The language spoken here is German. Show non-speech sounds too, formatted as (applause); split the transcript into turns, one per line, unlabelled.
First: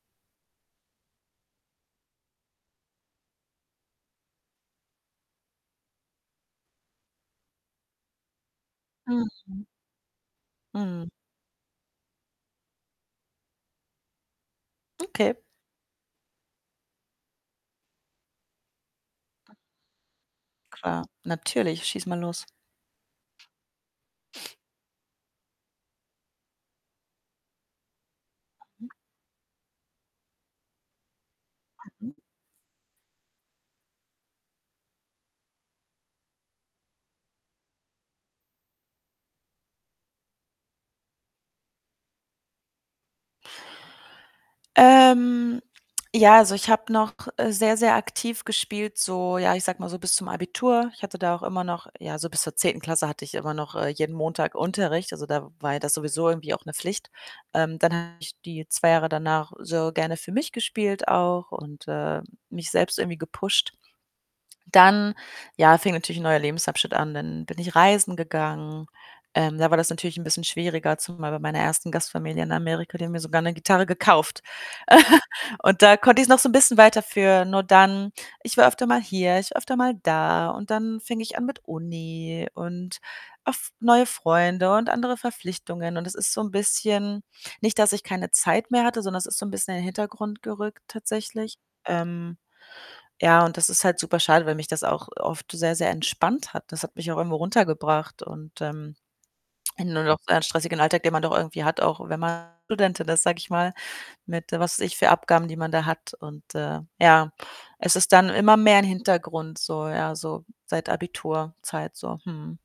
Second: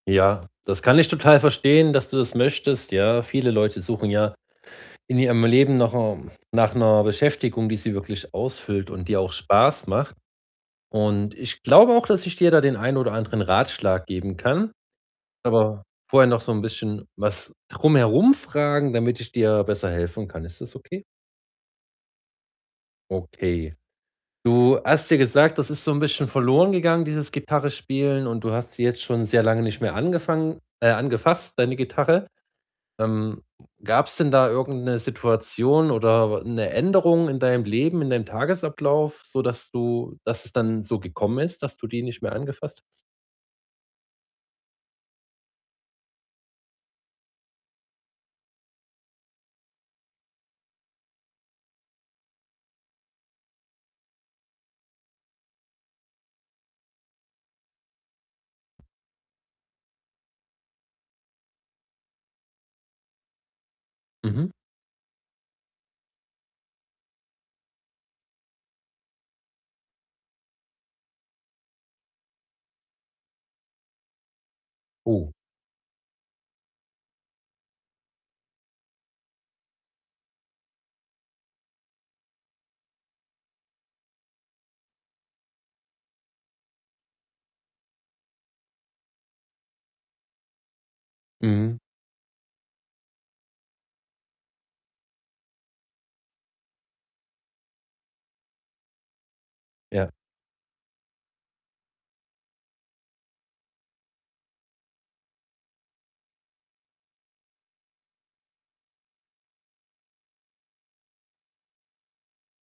Ja, das kann ich total verstehen, dass du das möchtest, ja. Viele Leute suchen ja in ihrem Leben nach 'ner nach 'ner Beschäftigung, die sie wirklich ausfüllt und die auch
Mhm.
Spaß macht
Mhm.
und ich glaube auch, dass ich dir da den einen oder anderen Ratschlag geben kann.
Okay.
Aber vorher noch so 'n bisschen was drum herum fragen, damit ich dir besser helfen kann. Ist das okay?
Klar, natürlich. Schieß mal los.
Okay. Du hast ja gesagt, das ist so 'n bisschen verloren gegangen, dieses Gitarrespielen und du hast sie
(unintelligible)
jetzt schon sehr lange nicht mehr angefangen äh, angefasst, deine
Mhm.
Gitarre. Ähm, gab's denn da irgend 'ne Situation oder 'ne Änderung in deinem Leben, in deinem Tagesablauf, sodass du dass es dann so gekommen ist, dass du die nicht mehr angefasst hast?
Ähm, ja, also, ich habe noch, äh, sehr, sehr aktiv gespielt so, ja, ich sage mal so bis zum Abitur. Ich hatte da auch immer noch ja, so bis zur 10. Klasse hatte ich immer noch, äh, jeden Montag Unterricht. Also, da war ja das sowieso irgendwie auch 'ne Pflicht. Ähm, dann habe ich die 2 Jahre danach sehr gerne für mich gespielt auch und, äh, mich selbst irgendwie gepusht.
Mhm.
Dann, ja, fing natürlich 'n neuer Lebensabschnitt an. Dann bin ich reisen gegangen. Ähm, da war das natürlich 'n bisschen schwieriger, zumal bei meiner 1. Gastfamilie in Amerika, die haben mir sogar 'ne Gitarre gekauft. (chuckles)
Oh.
Und da konnte ich's noch so 'n bisschen weiter führen und dann ich war öfter mal hier, ich war öfter mal da und dann fing ich an mit Uni und oft neue Freunde und andere Verpflichtungen und es ist so 'n bisschen nicht, dass ich keine Zeit mehr hatte, sondern es ist so 'n bisschen in den Hintergrund gerückt tatsächlich.
Mhm.
Ähm, ja, und das ist halt super schade, weil mich das auch oft sehr, sehr entspannt hat. Das hat mich auch irgendwo runtergebracht und, ähm, in
Ja.
(unintelligible) stressigen Alltag, den man doch irgendwie hat, auch wenn man Studentin ist, sage ich mal, mit, was weiß ich, für Abgaben, die man da hat und, äh, ja, es ist dann immer mehr in 'n Hintergrund so ja, so seit Abiturzeit so, mhm.